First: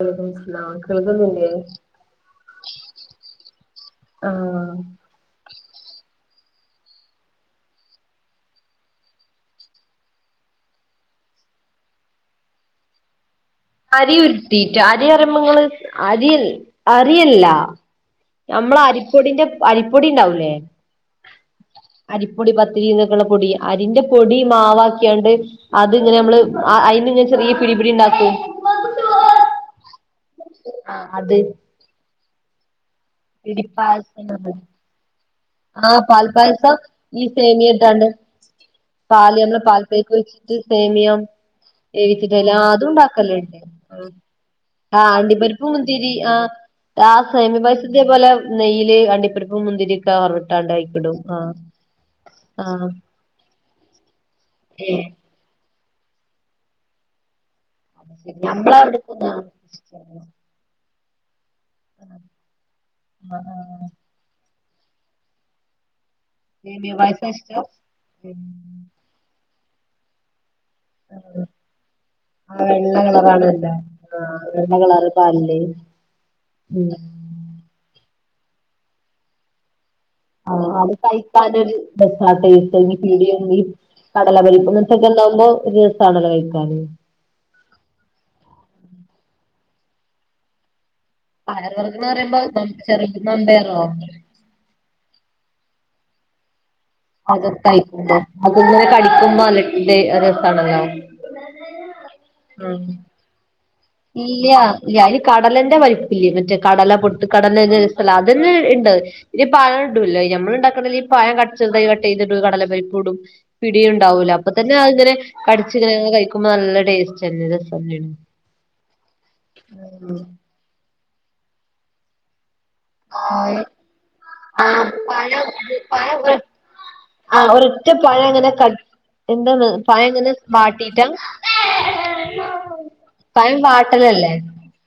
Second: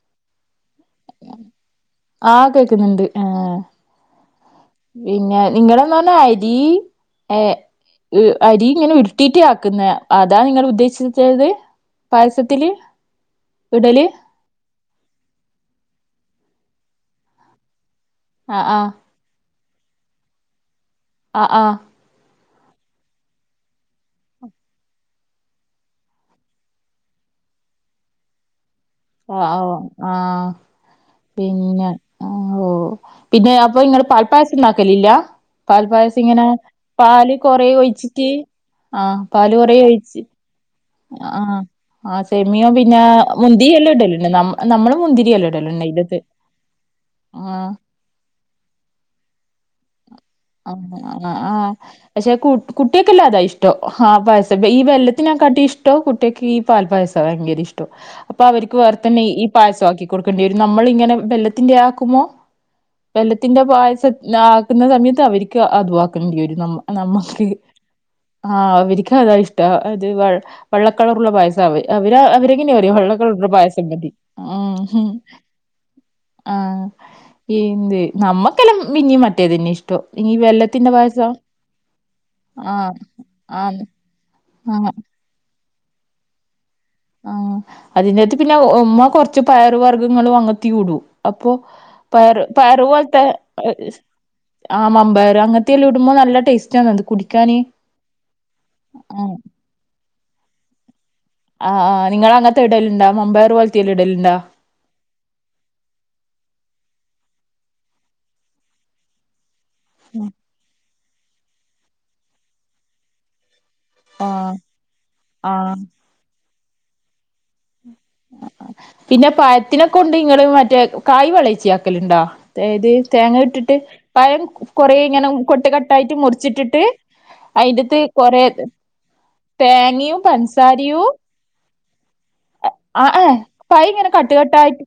[unintelligible] കേൾക്കുന്നില്ലേ? ആഹ് കേക്കുന്നുണ്ട് ആഹ്. ആഹ്. പിന്നെ നിങ്ങളെന്നാ പറന്ന അരീ ഏ. അരി ങ്ങനെ ഉരുട്ടീട്ട് ആക്ക്ന്ന അതാ നിങ്ങളുദ്ദേശിച്ചത്? പായസത്തില് ഇടല് അരി ഉരുട്ടീറ്റ് അരിയറുമ്പോങ്ങള് അരിൽ അരിയല്ല. ആഹ് ആഹ് ഞമ്മളരിപ്പൊടിന്റെ അരിപ്പൊടി ണ്ടാവൂല്ലേ? അ ആഹ്. അരിപ്പൊടി പത്തിരി എന്നൊക്കെയള്ള പൊടി അരിന്റെ പൊടി മാവാക്കിയാണ്ട് അത്ങ്ങനെ നമ്മള് അ അയ്ന്നിങ്ങനെ ചെറിയ പിടിപിടി ഉണ്ടാക്കും. ആ ഓ ആ ആഹ് അത് പിന്നെ ആ ഓ. പിന്നെ അപ്പൊ ഇങ്ങള് പാൽപ്പായസം പിടിപ്പായസം ഉണ്ടാക്കലില്ലാ. പാൽ ആഹ് പായസം ഇങ്ങനെ പാൽപ്പായസം ഈ പാല് കൊറേ സേമിയ ഇട്ടാണ്ട് ഒഴിച്ചിട്ട് ആ പാല് കൊറേ ഒഴിച്ച് ട്ട് സേമിയ ആഹ് ആഹ് ഏവിസിന്റല്ലേ സേമിയോ പിന്നെ അതുണ്ടാക്കലൊണ്ട് മുന്തിരി എല്ലാം ഇടലുണ്ട് നമ്മ നമ്മള് ആ മുന്തിരിയെല്ലാം അണ്ടിപ്പരിപ്പ്‌ ഇടലുണ്ട് മുന്തിരി അയിലത് ആ ആ സേമിയ ആഹ് പായസത്തിന്റ പോലെ നെയ്യില് അണ്ടിപ്പരിപ്പും മുന്തിരിക്കെ വറത് അങ്ങനെ ആ പക്ഷെ കു ആഹ് കുട്ടികക്കെല്ലാ അതാ ഇഷ് ട്ടം ആ പായസം ഈ ഏഹ് വെല്ലത്തിനക്കാട്ടി ഇഷ്ടോ കുട്ടികക്ക് ഈ പാൽ പായസാ ഭയങ്കര ഇഷ്ടം. ട്ടം അത് ശരി അപ്പൊ അവർക്ക് വേറെ തന്നെ ഞമ്മളവിടക്കൊന്നും ഈ പായസമാക്കി അങ്ങനെ കൊടുക്കേണ്ടിവരും. നമ്മളിങ്ങനെ വെല്ലത്തിന്റെ ആക്കുമോ ആഹ് വെല്ലത്തിന്റെ ആഹ് പായസം ആക്കുന്ന സമയത്ത് അവര്ക്ക് അതുവാക്കണ്ടിവരും നമ്മ സേമിയ പായസാ നമ്മക്ക്, ഇഷ്ടം ആ അവര്ക്ക് അതാ ഇഷ്ട ട്ടാ അത് വ വെള്ളക്കളറുള്ള പായസാവ ആഹ് അവരങ്ങനെയ പറയ വെള്ള വെള്ളക്കളറുള്ള കളറാണല്ലോ പായസം മതി ആഹ് വെള്ള കളറ് ഉം. പാലില് ഉം ന്ത് നമ്മക്കെല്ലാം പിന്നിം മറ്റേതന്നെയാ ഇഷ്ടം. ഈ ആ വെല്ലത്തിന്റെ അത് പായസം കഴിക്കാനൊരു [unintelligible] ആഹ് ആന്ന് കടല പരിപ്പ് ആഹ് ഇങ്ങനത്തെക്കെ ഉട്ട്ണ്ടാവുമ്പോ ഒരു രസാണല്ലോ കഴിക്കാന് ആ അതിന്റകത്ത് പിന്നെ ഉമ്മ കൊറച്ച് പയറ് വർഗങ്ങള് അങ്ങത്തിയുടും അപ്പൊ പയർ വർഗ്ഗന്ന് പറയുമ്പോ പയറ് പയറു ചെറിയ പോലത്തെ അ മമ്പയറോ ആ മമ്പയർ അങ്ങനത്തെയെല്ലാം ഇടുമ്പോ നല്ല ടേസ്റ്റ് ആണത്. അതൊക്കെആയിട്ടുണ്ടോ അത്ങ്ങനെ ആഹ് കടിക്കുമ്പോ നല്ല ടെ രസാണല്ലേ. ആ ആ നിങ്ങളങ്ങനത്തെ ഇടലുണ്ടാ മമ്പയർപോൽ ഇല്ല ഇല്ല അതിനു കടലെന്റെ വലുപ്പില്ലേ. മറ്റേ കടല പൊട്ടു കടല ത് ല്ല അതന്നെ ഇണ്ട്. ഇത് പഴം ഇടൂല്ലേ, നമ്മളുണ്ടാക്കണെല് ഈ പഴം കട്സ് ചെറുതായി കട്ട് ചെയ്തിടും കടല പരിപ്പിടും. പിടി ഉണ്ടാവൂലേ അപ്പൊ ആഹ് തന്നെ അ ഇങ്ങനെ ആഹ് കടിച്ചിങ്ങനെ കഴിക്കുമ്പോ നല്ല ടേസ്റ്റ് തന്നെ രസം തന്നെയാണ്. പിന്നെ പഴത്തിനെ കൊണ്ട് ഇങ്ങള് മറ്റേ കായ് വെളയിച്ചിയാക്കലുണ്ടോ? അത് തേങ്ങ ഇട്ടിട്ട് പഴം കൊറെ ഇങ്ങനെ കൊട്ട് കട്ടായിട്ട് മുറിച്ചിട്ടിട്ട് ആ ഒരൊറ്റ അയിന്റത്ത് പഴം കൊറേ ഇങ്ങനെ കട് എന്താണു പയം തേങ്ങയും ഇങ്ങനെ പഞ്ചസാരയും ബാട്ടീട്ടാ ആ ആ പയം ഇങ്ങനെ കട്ടുകട്ടായിട്ട്,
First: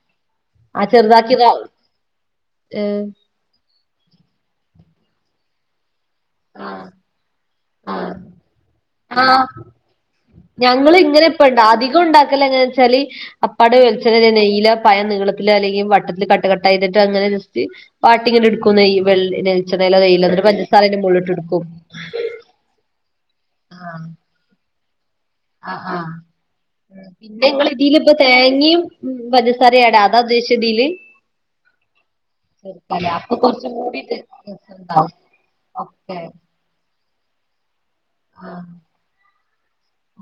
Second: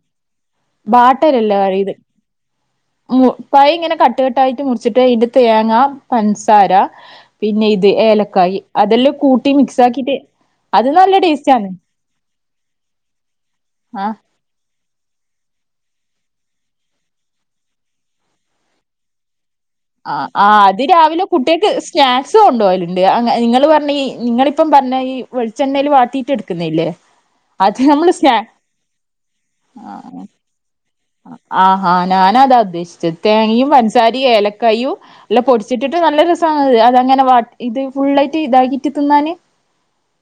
ആ ചെറുതാക്കി ബാട്ടലല്ല പറയത്. ഏ പഴം ഇങ്ങനെ കട്ടുകട്ടായിട്ട് മുറിച്ചിട്ട് അതിന്റെ തേങ്ങ ആ പൻസാര പിന്നെ ഈ ആ ഏലക്കായ് അതെല്ലാം ആഹ് കൂട്ടി മിക്സ് ആക്കിട്ട് അത് നല്ല ടേസ്റ്റ് ആണ് ഇതൊണ്ടാക്കല് എങ്ങനാ വെച്ചാല് അപ്പാടെ ആ വച്ചതത് നെയില പയം നീളത്തിൽ അല്ലെങ്കിൽ വട്ടത്തിൽ കട്ട് കട്ടായിട്ട് അങ്ങനെ ജസ്റ്റ് വാട്ടിങ്ങനെ എടുക്കു നെയ് വെള് വളിച്ചെണ്ണയിലൊ ആ നെയ്യിലോ എന്നിട്ട് പഞ്ചസാര അതിന്റെ മുകളിട്ട് എടുക്കും ട്ട് കൊണ്ടു പോയലുണ്ട് നിങ്ങൾ പറഞ്ഞ ഈ നിങ്ങളിപ്പം പറഞ്ഞ ഈ ആ വെളിച്ചെണ്ണയിൽ ആ വാട്ടിയിട്ട് എടുക്കുന്നില്ലേ പിന്നെ ങ്ങ അത് ഇടിയില ഇപ്പ നമ്മള് സ്നാ തേങ്ങയും പഞ്ചസാരട ആ അതാ ഉദ്ദേശി ഇതില് ആഹാ ഞാനതാ ചേർക്കല്ലേ ഉദ്ദേശിച്ചത് അപ്പൊ തേങ്ങയും കൊറച്ചും കൂടി ഇത് പഞ്ചസാരിയും ഏലക്കായും രസണ്ടാവും അല്ല പൊടിച്ചിട്ടിട്ട് ഓക്കെ നല്ല രസമാണ്ത് അതങ്ങനെ വാട്ട് ഇത് ഫുള്ളായിട്ട് ആഹ് ഇതാക്കിട്ട് തിന്നാന്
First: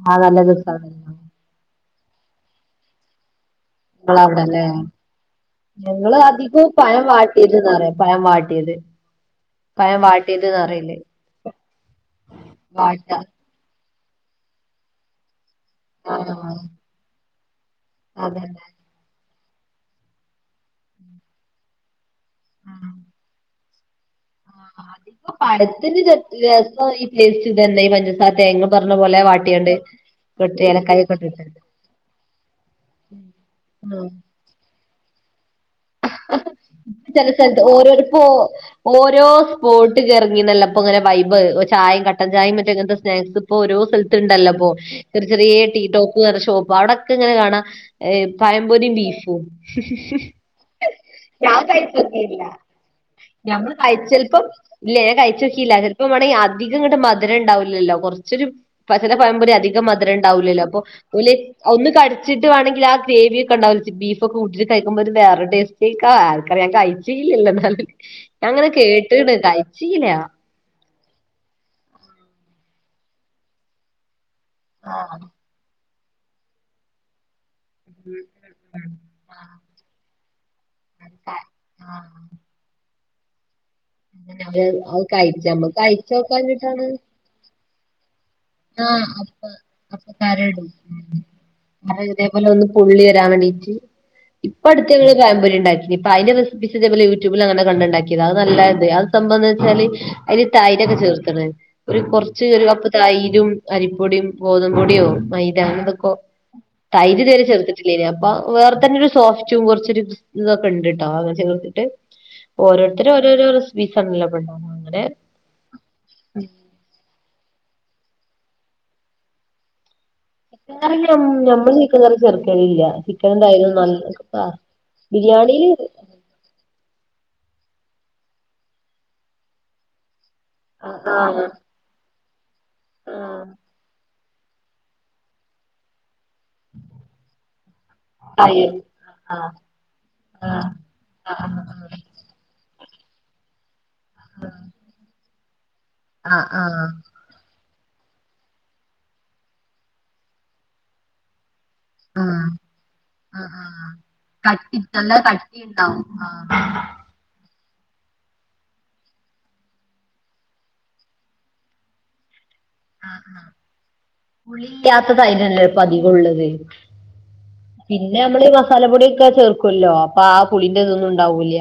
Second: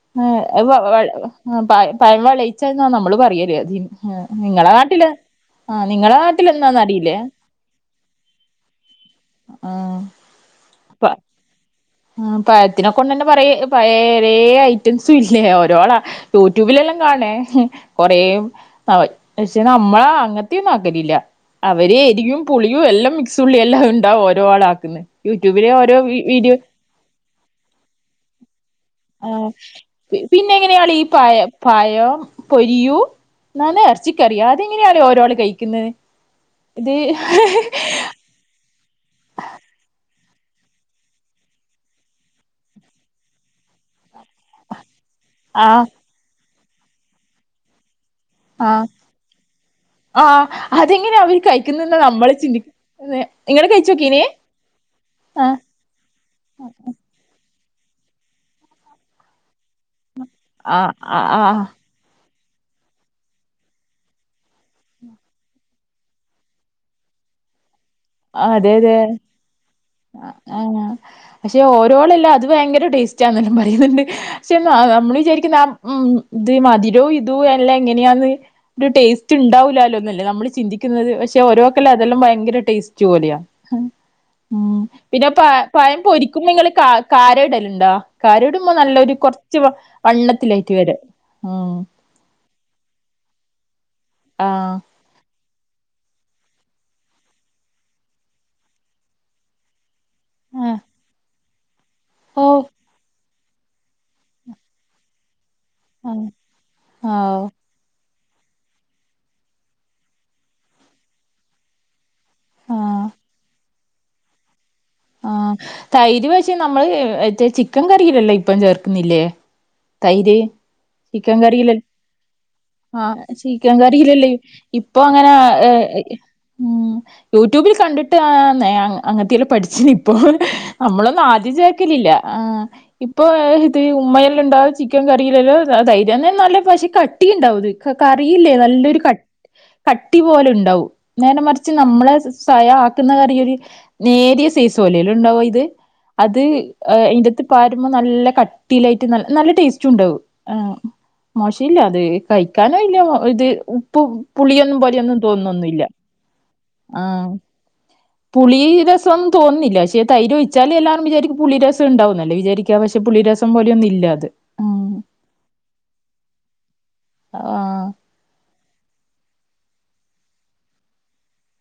ആഹ് ആ നല്ല വ രസാണ് വ ഇങ്ങളെ ആഹ് പഴ പഴം വെളയിച്ച്ന്നാ നമ്മള് പറയല് ഉം ആഹ് ഇങ്ങളെ നാട്ടില് ആഹ് ഞങ്ങളെ നിങ്ങളെ നാട്ടിൽക്ക് പയം നാട്ടിലെന്താന്നറിയില്ലേ വാട്ടിയെത് ന്നാ പറയാ പയം വാട്ടിയത് പയം വാ ആഹ് വാട്ടിയത് ന്ന് പറയും [unintelligible] ആഹ് പഴത്തിനെ വാട്ട കൊണ്ടെന്നെ പറയ് പയെ വേ ഐറ്റംസും ഇല്ലേ ഓരോ ആഹ് യൂട്യൂബിലെല്ലം കാണെ കൊറേം അതന്നെ ആഹ് പക്ഷെ നമ്മള് അങ്ങൻത്തെയൊന്നും ആക്കലില്ലാ അവര് എരിയും പുളിയും എല്ലാം മിക്സ് ഉള്ളിയെ എല്ലാം ഇണ്ടാവും ഓരോ ആള് ആക്ക്ന്ന് ഇപ്പൊ യൂട്യൂബിലെ ഓരോ പഴത്തിന് ര വീഡിയോ [unintelligible] ടേസ്റ്റ് കിട്ടാൻ എന്തേ പഞ്ച ആഹ് പി പിന്നെ കൊട്ടി എങ്ങനെയാളീ ഈ ഏലക്കായൊക്കെ പയം ഇട്ടിട്ടുണ്ട് പയം പൊരിയൂ എന്നാണ് ആഹ് എറച്ചിക്കറിയാ അതെങ്ങനെയാളി ഓരാള് കഴിക്കുന്നെ ചെല സ്ഥലത്ത് ഓരോരുപ്പോ ഓരോ സ്പോട്ട്ക്ക് എറങ്ങീണല്ലോ ഇപ്പോ ഇങ്ങനെ വൈബ് ചായേം കട്ടൻ ചായേം മറ്റേ ഇങ്ങൻത്തെ സ്നാക്സ് ഇപ്പൊ ഓരോ സ്ഥലത്ത്ണ്ടല്ലോ ഇപ്പോ ചെർ ചെറിയെ ടീ ആഹ് ടോപ്പ് പറഞ്ഞ ഷോപ്പ് അവിടെക്കെ ഇങ്ങനെ കാണാ ഏഹ് പഴം പൊരിയും ബീഫും അതെങ്ങനെയാ അവര് ഞാൻ കയിക്കുന്നേന്നാ നമ്മള് കഴിച്ചിട്ടില്ല ചിന്തി ഞമ്മള് കയി ചെലപ്പം ഇല്ലാ ഞാൻ ആ കയിച്ചോക്കീല്ലാ ചെൽ ഇപ്പം വേണെങ്കിൽ അധികങ്ങട്ട് മധുരണ്ടാവില്ലല്ലോ കൊറച്ചൊരു പ ചെല പയമ്പൊരി അധിക് കം മധുരണ്ടാവൂല്ലല്ലോ അപ്പൊ ആഹ് ഓല് ആഹ് ഒന്ന് കടിച്ചിട്ട് വാണെങ്കില് ആ ഗ്രേവിയൊക്കെ ഇണ്ടാ ബീഫൊക്കെ കൂട്ടീട്ട് കയിക്കുമ്പോ ഒരു വേറെ ടേസ്റ്റായിക്കാ ആരിക്കറിയാ കയിച്ചീല്ലല്ലോ എന്നാലും ആഹ് ഞാങ്ങനെ അതെ അതെ കേട്ട്ണ് കയിച്ചീല്ലാ ആഹ് പക്ഷെ ഓരോളല്ല അത് ഭയങ്കര ടേസ്റ്റാന്നെല്ലം പറയുന്നുണ്ട് പക്ഷെ ന നമ്മള് ആഹ് വിചാരിക്കുന്ന ആഹ് ഉം ഇത് മധുരോം ഇതും എല്ലാം എങ്ങനെയാന്ന് ഒരു ടേസ് റ്റ്ണ്ടാവൂല്ലാല്ലോന്നല്ലേ നമ്മള് ചിന്തിക്കുന്നത് പക്ഷെ ഓരോക്കെല്ലം അതെല്ലം ഭയങ്കര ടേസ്റ്റ് പോലെയാ ഉം അത് പിന്നെ പ കഴിച്ച് നമ്മക്ക് പഴം പൊരിക്കുമ്പോ ഇങ്ങള് ക കഴിച്ചോക്കാഞ്ഞിട്ടാണ് കാര ഇടല്ണ്ടോ കാരടും മ്മം നല്ല ആഹ് ഒരു അപ്പ കൊറച്ച് അപ്പക്കാരം വണ്ണത്തിലായിറ്റ് വെരാ ഉം ലൊന്ന് പൊള്ളി വെരാൻ വേണ്ടീറ്റ് ഇപ്പൊ ആഹ് അടുത്ത് ഞങ്ങള് പയം പൊരി ഇണ്ടാക്കി ഇപ്പൊ അതിന്റെ റെസിപ്പീസ് ഇതുപോലെ യൂട്യൂബിൽ അങ്ങനെ കണ്ട്ണ്ടാക്കിയതാ അത് നല്ലായിണ്ട് അത് സംഭവെന്താന്ന് വെച്ചാല് അയില് ആഹ് തൈരൊക്കെ ചേർത്ത്ണ് ഒരു കൊറച്ച് ഓ ഒരു കപ്പ് തൈ രും അരിപ്പൊടിയും ഗോതമ്പൊടിയോ മൈദ അങ്ങനെന്തൊക്കോ ആഹ് തൈര് ഇത് വരെ ആഹ് ചേർത്ത്ട്ട് ട്ടില്ലേനി അപ്പ വേറെ തന്നെ ഒരു സോഫ്റ്റും കൊറച്ചൊരു ഇതൊക്കെ ഇണ്ട്ട്ടോ അങ്ങനെ ചേർത്തിട്ട് ആഹ് ഓരോരുത്തര് ഓരോരോ രസ്പ്പീസാണല്ലോപ്പണ്ടാക്കാ അങ്ങനെ ആഹ് തൈര് പക്ഷേ നമ്മള് മറ്റേ ചിക്കൻ കറിയിലെല്ലാം ഇപ്പം ചേർക്കുന്നില്ലേ തൈര് ചിക്കൻ [unintelligible] കറിയില ഞമ്മള് ചിക്കൻ കറി ചേർക്കലില്ലാ ആഹ് ചിക്കനും തൈരും ചിക്കൻ നല്ല കറിയിലല്ലേ [unintelligible] ഇപ്പൊ അങ്ങനെ ബിരിയാണിയില് ഏഹ് ഉം യൂട്യൂബില് കണ്ടിട്ട് ആഹ് നെ അങ്ങനെത്തെയെല്ലം പഠിച്ചിന് ഇപ്പോ നമ്മളൊന്നും ആഹ് ആദ്യ ചേക്കലില്ലാ ആഹ് ഇപ്പൊ ഇത് ഉമ്മയെല്ലാം ഇണ്ടാ ചിക്ക് ചിക്കൻ കറിയിലെല്ലം തൈര് തന്നെ നല്ലെ പക്ഷെ കട്ടിയ്ണ്ടാവും ഇത് ക കറിയില്ലേ അയ്യോ നല്ലൊരു കട്ടി ആഹ് കട്ടി പോലെ ആഹ് ഇണ്ടാവും നേരെ ആഹ് മറിച്ച് നമ്മളെ സ് സ്വയം ആക്കുന്ന കറി ഒരു നേരിയ സെയ്സ് പോലെയല്ലെ ഇണ്ടാവാ ഇത് അത് ആഹ് ഏഹ് ഈൻ്റാത്ത് പാരുമ്പോ നല്ല കട്ടിയിലായിറ്റ് നൽ നല്ല ടേസ്റ്റുണ്ടാവും ആഹ് മോശയില്ലാ ത് ആഹ് കഴിക്കാനോ ഇല്ല ഇത് ഉപ്പ് പുളിയൊന്നും കട്ടി നല്ല പോലെയൊന്നും തോന്നുന്നൊന്നുല്ലാ. കട്ടിണ്ടാവും ആഹ് ആഹ് പുളി രസ ഒന്നു തോന്നില്ല. ക്ഷെേ തൈര് ഒഴിച്ചാല് എല്ലാരും വിചാരിക്കും പുളി രസം ഉണ്ടാവുന്നല്ലേ വിചാരി ആഹ് ആഹ് പുളി ഉം ഇല്ലാത്ത തൈരല്ലേ ഇപ്പധികുള്ളത്. ആഹ് പിന്നെ നമ്മള് ഈ മസാല പൊടിയൊക്കെ ചേർക്കൊല്ലോ. അപ്പ ആ പുളിന്റെ ഇതൊന്നും ഉണ്ടാവൂല്ല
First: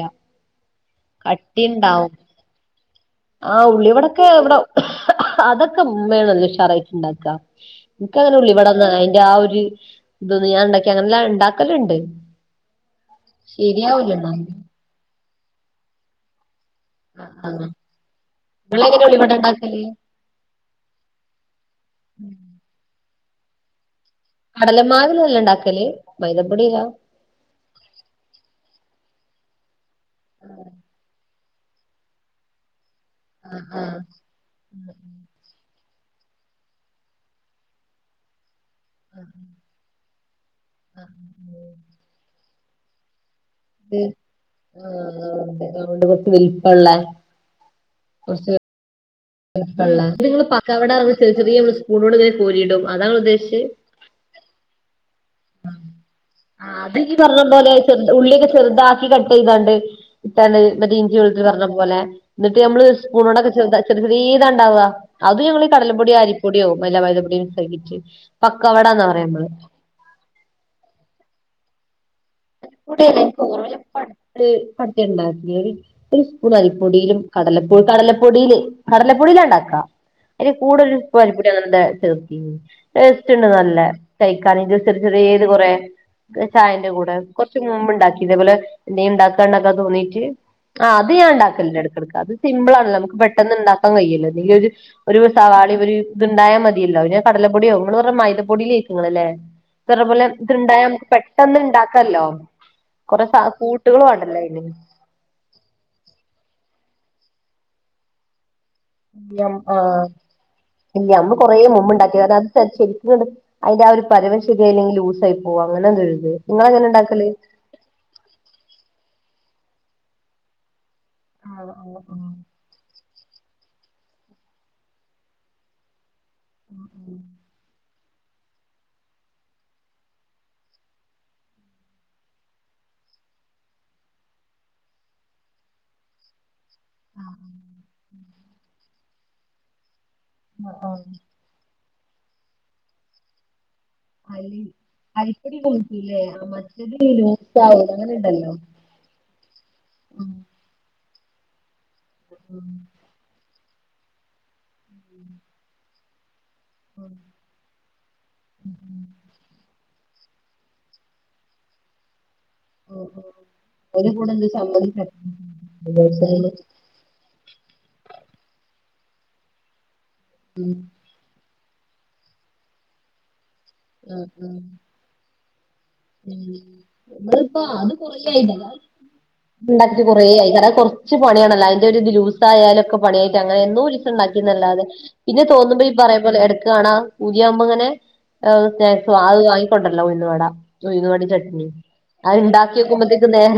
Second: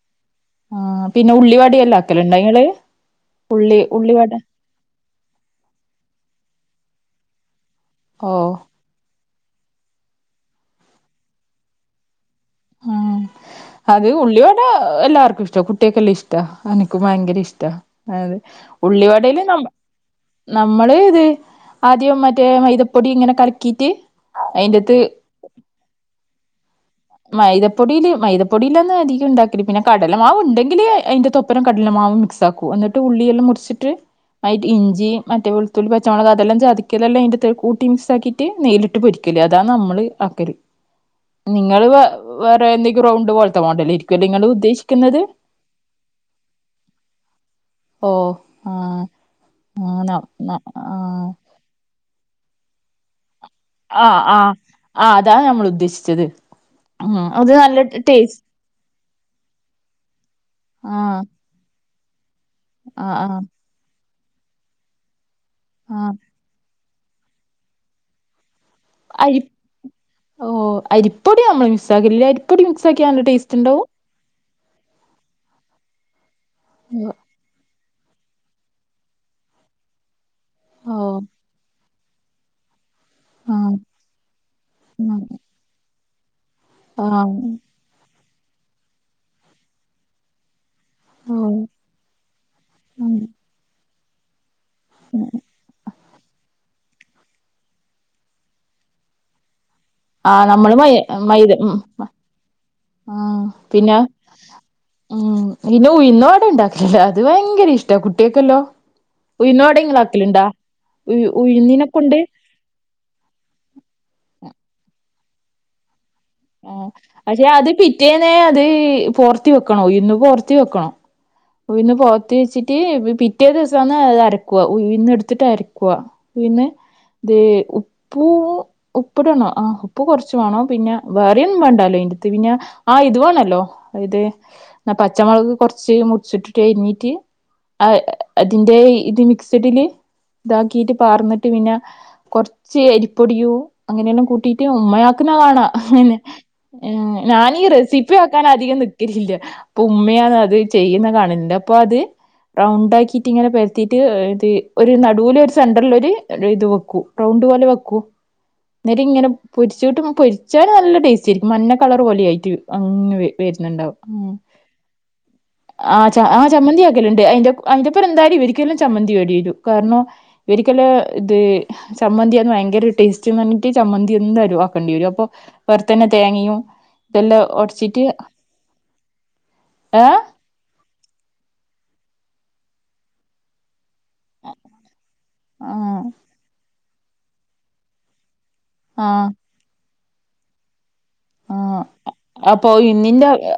ആഹ് പിന്നെ ഉള്ളി വാടെല്ലാം കട്ടിണ്ടാവും ആക്കല് ഇണ്ടങ്ങള് ആഹ് ഉള്ളി ഉള്ള ഉള്ളിവടൊക്കെ വട. ഇവിടെ അതൊക്കെ ഇമ്മേണല്ലോ ഉഷാറായിറ്റ് ഇണ്ടാക്ക. ഇക്ക് അങ്ങനെ ഓ ഉള്ളി ഉള്ളി വട. ആഹ് അയിന്റെ ആ ഒരു ഇതൊന്നു ഞാൻ ഇണ്ടാക്കി അങ്ങനെല്ല ഇണ്ടാക്കല്ണ്ട്. ഉം അത് ഉള്ളിവട എല്ലാർക്കും ഇഷ്ട കുട്ട്യേക്കല്ല ഇഷ്ട അന ക്കും ഭയങ്കര ഇഷ്ട ഇങ്ങളെങ്ങനെ അതെ ഉള്ള ഉള്ളിവട വടേൽ നമ്മ ഇണ്ടാക്കല് നമ്മള് ഇത് ആദ്യം മറ്റേ മൈദപ്പൊടി ഇങ്ങനെ കലക്കീട്ട് അയിന്റത്ത് കടലമാവിലല്ല ഇണ്ടാക്കല് മൈതപ്പൊടീല്ലാ. മൈദപ്പൊടിയില് മൈദപ്പൊടിലൊന്നും അധികം ഉണ്ടാക്കില്ല പിന്നെ കടലമാവ്. ഉണ്ടെങ്കില് അതിന്റെ തൊപ്പ അപ്പം കടലമാവ് മിക്സ് ആക്കും എന്നിട്ട് ഉള്ളി കള് ആഹ് മുറിച്ചിട്ട് ആഹ് ഇഞ്ചി മറ്റേ ത്തുള്ളി പച്ച മൊളക് അതെല്ലാം ചതിക്കലെല്ലാം അതിന്റെ കൂട്ടി മികസാക്കിട്ട് നെയിലിട്ട് പൊരിക്കല് പ അതണ് നമ്മൾ ആക്കല് ആഹ് പ്പോ വേറെ [unintelligible] റൗണ്ട് പോ ആണ്ട് അതോണ്ട് കൊറ്ച്ച് വെൽപ്പംള്ള ഓഹ് ആഹ് ഇതിങ്ങള് പക്കാവടറഞ് ചെറിയ ചെറിയ സ്പൂണിനോട് ഇങ്ങനെ കൊരിയിടും അതാങ്ങള് ഉദ്ദേശച്ച്. ആഹ് ആഹ് ആഹ് അതാണ് നമ്മൾ ഉദ്ദേശിച്ചത് ആഹ് അത് ഇയ്യ് ഉം പറഞ്ഞ അത് പോലെ നല്ല ചെറു ടേസ്റ്റ് ഉള്ള്യക്കെ ചെറുതാക്കി കട്ട് ചെയ്താണ്ട് ഇട്ടാണ്ട് മറ്റേ ആ ഇഞ്ചി വെളു പറഞ്ഞ പോലെ ഇന്നട്ട് ഞമ്മൾ ഒരു ആ ആ സ്പൂണോടൊക്കെ ചെറിയ ചെർ ചെറ്യേതാണ്ടാവ അതും ഞങ്ങ ആ കടലപൊടിയോ അരിപ്പൊട്യാെ മൈതപ്പൊടിയും മിക്സാക്കിട്ട് പക്കവടന്ന പറയുന്നത് ഓഹ് അരിപ്പൊടി നമ്മള് മിസ്സാക്കില്ല [unintelligible] പൊടി ഉണ്ടാക്കിയ [unintelligible] [unintelligible] [unintelligible] ഒരു സ്പൂൺ അരിപ്പൊടിയിലും കടലപ്പൊ കടലപ്പൊടിൽ കടലപ്പൊടില ഇണ്ടാക്കാ അതിന് കൂടെ ഒരു ഓ പൽപ്പൊടി ടേസ്റ്റ്ണ്ട് ആ നല്ല കയ്ക്കാൻ ചെർ ഉം, ചേര്യർത് കൊറേ ചായന്റെ ആ കൂടെ കൊറ്ച്ച മുമ്പ് ഉണ്ടാക്കി ഇതേപോലെ എന്തേ ഇണ്ടാക്കാണ്ടക്കാ തോന്നീട്ട് ആഹ് അത് ഓ ഞാൻണ്ടാക്കലടക്കിടക്ക അത് സിമ്പിൾ ആണല്ലോ ഉം, നമക്ക് പെട്ടെന്ന് ഇണ്ടാക്കാൻ കഴിയാല്ലൊ ഒരു ഒരു ഉം. സവാളി ഒരു ഇതുണ്ടായ മതിയല്ലോ പിന്നെ കടലപ്പൊടിയോ നമ്മൾ വറെ മൈദപ്പൊടിൽേക്കങ്ങളല്ലേ ഇത്ര പോലെ ആ നമ്മള് ഇത്ണ്ടായ മൈ നമുക്ക് മൈദ ഉം പെട്ടെന്നുണ്ടാക്ക ക്കല്ലോ ആ കൊറെ പിന്നെ കൂട്ടുകളും വാണ്ടല്ലോ അതിന് ഉം പിന്നെ ഉയ്ന്ന പട ഉണ്ടാക്കല് അത് ഭയങ്കര ഇഷ്ട കുട്ടേക്കല്ലോ ആഹ് ഇല്ല ഉ അമ്മ് കൊറേ ഉഴുന്നിനെ മുമ്പ് കൊണ്ട് ഇണ്ടാക്കി അതാത് ശരിക്ക [unintelligible] അതിന്റെ ആ ഒരു പരിവം ശരി അല്ലെങ്കിൽ ലൂസ് ആയി പോകും അങ്ങനെ എന്താഴുത് ഇങ്ങളങ്ങനെ ഉണ്ടാക്കല് പിറ്റേന്നെ അത് പോർത്തി വെക്കണോ ഉയ്‌ന്ന് പോർത്തി വെക്കണോ ആഹ് ഉയ്ന്ന് ആഹ് ആഹ് പോത്ത് വെച്ചിട്ട് പിറ്റേ ദിവസന്ന് അത് അരക്കുവ ഉയ്ന്ന് എടുത്തിട്ട് അരക്കുവ പിന്നെ ദെ ഉപ്പു ഉപ്പിടണം ആഹ്. ഉപ്പ് കൊറ്ച്ചു വേന്നം പിന്നെ വേറെ ഒന്നും വേണ്ടാലോ അയ്ന്റത്ത് പിന്നെ ആഹ് ഇത് വാണല്ലോ ഇത് പച്ചമുളക്ക്റച്ച് ചുട്ടിട്ട് എഴുന്നീട്ട് ആഹ് ആ അതിന്റെ ഇത് മിക്സഡില് ആഹ് ഇതാക്കീട്ട് ആഹ് പാർന്നിട്ട് പിന്നെ കൊറ്ച്ച് എരപ്പൊടിയും അങ്ങനെയെല്ലാം അരി കൂട്ടീട്ട് അരിപ്പൊടി ഉമ്മയാക്കുന്നതാണാ ണ്. ലൂസില്ലേ മറ്റേത് ഞാനീ ലൂസാവും അങ്ങനെ റെസിപ്പി ആക്കാൻ ഉണ്ടല്ലോ അധികം ന ല്ല അപ്പ ഉമ്മയാണ് ആഹ് അത് ചെയ്യുന്ന കാണണ്ട് അപ്പൊ അത് റൗണ്ട ആക്കി ട്ട് ഇങ്ങനെ പരതിയിട്ട് ഇത് ഒരു നടുവില ഒരു സെന്ററിലൊരു ഒരു ഇത് വെക്കും കു റൗണ്ട്പോലെ വെക്കൂ നേര ഇങ്ങനെ പൊരിചീട്ട് പൊരിച്ചാല് നല്ല ടേസ്റ്റേയിരിക്കും മഞ്ഞ കളറ് പോലെ ആയിട്ട് ആഹ് അങ്ങ് ആഹ് വരുന്നുണ്ടാവും അതിന്റെ കൂടെ എന്തേം ചമ്മന്തി ആഹ് ആ ചമ്മന്തിയാക്കലിണ്ട്. അയിന്റെ അയിന്റെഒപ്പരം എന്തായാലും ഇവരിക്ക്തന്നെ ചമ്മന്തി വേണ്ടി വരും കാരണം ഇവരിക്കെല്ലാ ഇത് ചമ്മന്തിയാന്ന് ഭയങ്കര ടേസ്റ്റ് സ്റ്റ് പറഞ്ഞിട്ട് ചമ്മന്തി ആഹ് ആഹ് എന്തായാലും ആക്കണ്ടി വരും അപ്പൊ വറുത്തന്നെ തേങ്ങയും ഇതെല്ല നമ്മളിപ്പോ ഒടച്ചിട്ട് [inaudible] ഏ ഉണ്ടാക്കിട്ട് കുറേ ആയി കാരണം കുറച്ച് പണിയാണല്ലോ അതിന്റെ ഒരു ഇത് ലൂസായാലൊക്കെ പണിയായിട്ട് അങ്ങനെ. ഉണ്ടാക്കിന്നല്ലാതെ പിന്നെ തോന്നുമ്പോ ഈ ആഹ് പറയമ്പോലെ എടക്ക് കാണാ പൂതിയാവുമ്പോ ഇങ്ങനെ അത് ആഹ് വാങ്ങികൊണ്ട്വ്രല ഉഴുന്ന് വട, ഉഴുന്ന് വടയും ചട്നി. ആഹ് അത് അപ്പൊ ഇണ്ടാക്കിക്കുമ്പോത്തേക്ക് നേര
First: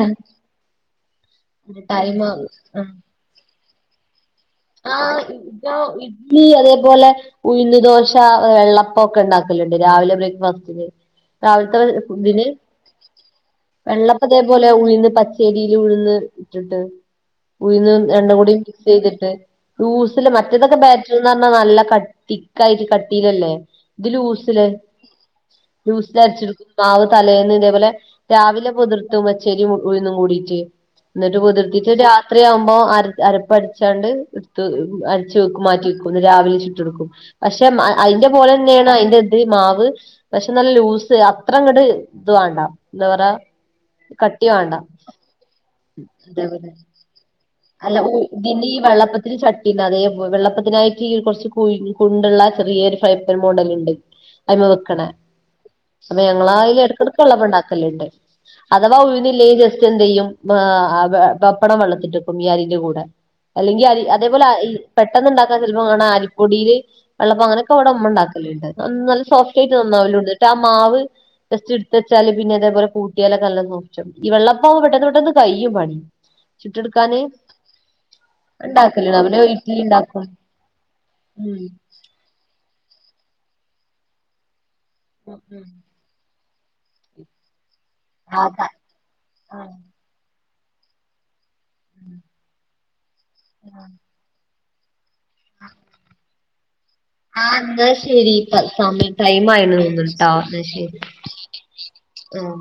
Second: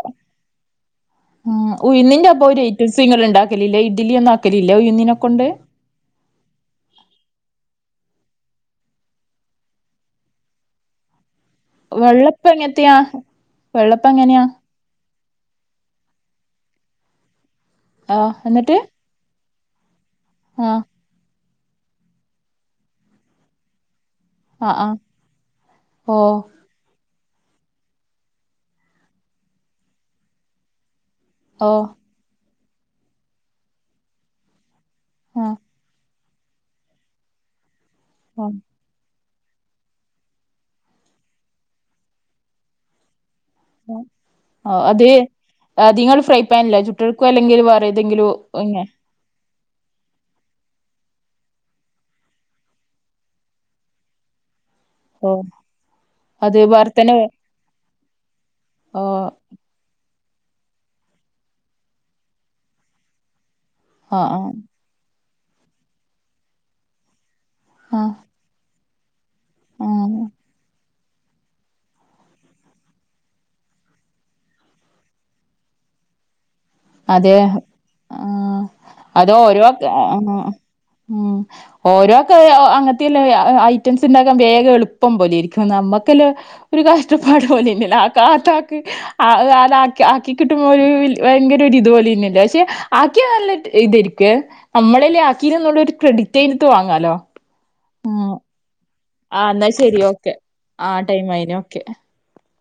ആഹ് ഉഴ്ന്നിന്റെ ഒപ്പൊ ഒരു ഐറ്റംസ് ഇങ്ങള് ഉണ്ടാക്കലില്ലെ ഇഡിലി ഒന്നാക്കലില്ലെ ഉഴുന്നിനെ ആഹ് കൊണ്ട്. ഇതോ ഇഡ്ലി അതേപോലെ ഉഴ്ന്ന് ദോശ, വെള്ളപ്പം ഒക്കെ ഉണ്ടാക്കലുണ്ട് രാവിലെ ബ്രേക്ക്ഫാസ്റ്റിന്. രാവിലത്തെ ഇതിന് വെള്ളപ്പം എങ്ങത്തെയാ വെള്ളപ്പം ഇതേപോലെ ഉഴുന്ന് പ പച്ചഅരില് ഉഴുന്ന് ഇട്ടിട്ട്, ഉഴുന്ന് ആഹ് രണ്ടുകൂടെ എന്നിട്ട് [unintelligible] മറ്റേതൊക്കെ ആഹ് ബാറ്ററിന്ന് പറഞ്ഞ നല്ല കട്ടിക്ക് തിക്കായിട്ട് കട്ടിലല്ലേ ഇത് ലൂസ് ആഹ് ആഹ് ലൂസില് ഓഹ് അരച്ചിടുക്ക മാവ് തലേന്ന് ഇതേപോലെ രാവിലെ കുതിർത്ത് പച്ചരി ഉഴുന്നും കൂടീട്ട് ഇന്നിട്ട് ഓഹ് കുതിർത്തിട്ട് രാത്രിയാവുമ്പോ അ അരപ്പ് അടിച്ചാണ്ട് ഇടുത്ത ച്ച് ആഹ് വെക്കും മാറ്റി വെക്കും രാവിലെ നീച്ചിട്ട് ചുട്ടെടുക്കും പക്ഷെ അയിന്റെ ആഹ് പോലെന്നാണ് അതിന്റെ മാവ് പക്ഷെ നല്ല ലൂസ് അത്ര അങ്ങട് ഇത് വേണ്ട എന്താ പറ ആഹ് കട്ടി വേണ്ട. ഓഹ് അത് അത് ഇങ്ങള് ഫ്രൈ അതേപോലെ പാനിലോ ചുട്ടെടുക്കോ അല്ലെങ്കിൽ വേറെ അല്ല ഏതെങ്കിലും ഇതിന് ഈ ഇങ്ങനെ വെള്ളപ്പത്തിന് ചട്ട ഇത് അതേ വെള്ളപ്പത്തിനായിട്ട് കുറച്ച് കുഴിഞ്ഞ് കുണ്ടുള്ള ചെറിയൊരു ഫൈപ്പർ മോഡൽ ഉണ്ട് അതിന്മേൽ വെക്കണ ഓഹ് അപ്പൊ ഞങ്ങള അത് അതില് വേറെ തന്നെ എടക്കടക്ക് വെള്ളപ്പം ഉണ്ടാക്കലിണ്ട് അഥവാ ഓഹ് ഉഴുന്നില്ലേ ല് എന്തെയും പപ്പടം വെള്ളത്തില് ഇട്ട്വെക്കും ഈ അരീന്റെ കൂടെ അല്ലെങ്ക ആഹ് അതേപോലെ ആഹ് ഈ പെട്ടെന്ന്ണ്ടാക്കാ ചിലപ്പോ കാണ അരിപ്പൊടീല് വെള്ളപ്പം അങ്ങനൊക്കെ അവടെ ഉമ്മ ആഹ് ഇണ്ടാക്കലിണ്ട് നല്ല സോഫ്റ്റായിട്ട് ആഹ് നന്നാവലുണ്ട് ഇന്നട്ട് ആ മാവ് ജസ്റ്റ് ഇടുത്ത് വെച്ചാല് പിന്നെ ഇതേപോലെ കൂട്ടിയാലൊക്കെ നല്ല [unintelligible] ഈ വെള്ളപ്പം പെട്ടെന്ന് പെട്ടന്ന് കയ്യും പണി. ചുട്ടെടുക്കാന് അതെ ആ ഉണ്ടാക്കല് അല്ലേൽ ഇഡ്ഡലി ഇണ്ടാക്കും മ്മ്ഹ്ഹ് ഓരോക്കെ അങ്ങനത്തെല്ല ഐറ്റംസ് ഉണ്ടാക്കാൻ വേഗം എളുപ്പം പോലെഇരിക്കും നമ്മ ക്ക്ല് ഒര് കഷ്ടപ്പാട് പോലെ ഇല്ലേ ആ കാണ്ണ അതാ ആൾക്ക് ആ ആക്കി കിട്ടുമ്പോ ഒര് ഭയങ്കര ഇത്പോലെഇല്ലേ പക്ഷെ ആക്കി നല്ല ഇതേരിക്കും ക്കുവേ നമ്മളല്ലേ ആക്കിനുന്നുള്ള ഒര് ക്രെഡിറ്റ് ഇട്ത്ത് വാങ്ങാലോ ആഹ് ന്നാ ശെരി ഇപ്പ സമയം ആ ടൈം എന്നാ ശരി ആയിണുന്ന് ട്ടോ ഓക്കെ എന്നാ ആ ശരി ടൈം ആയിന് ഓക്കെ ആഹ്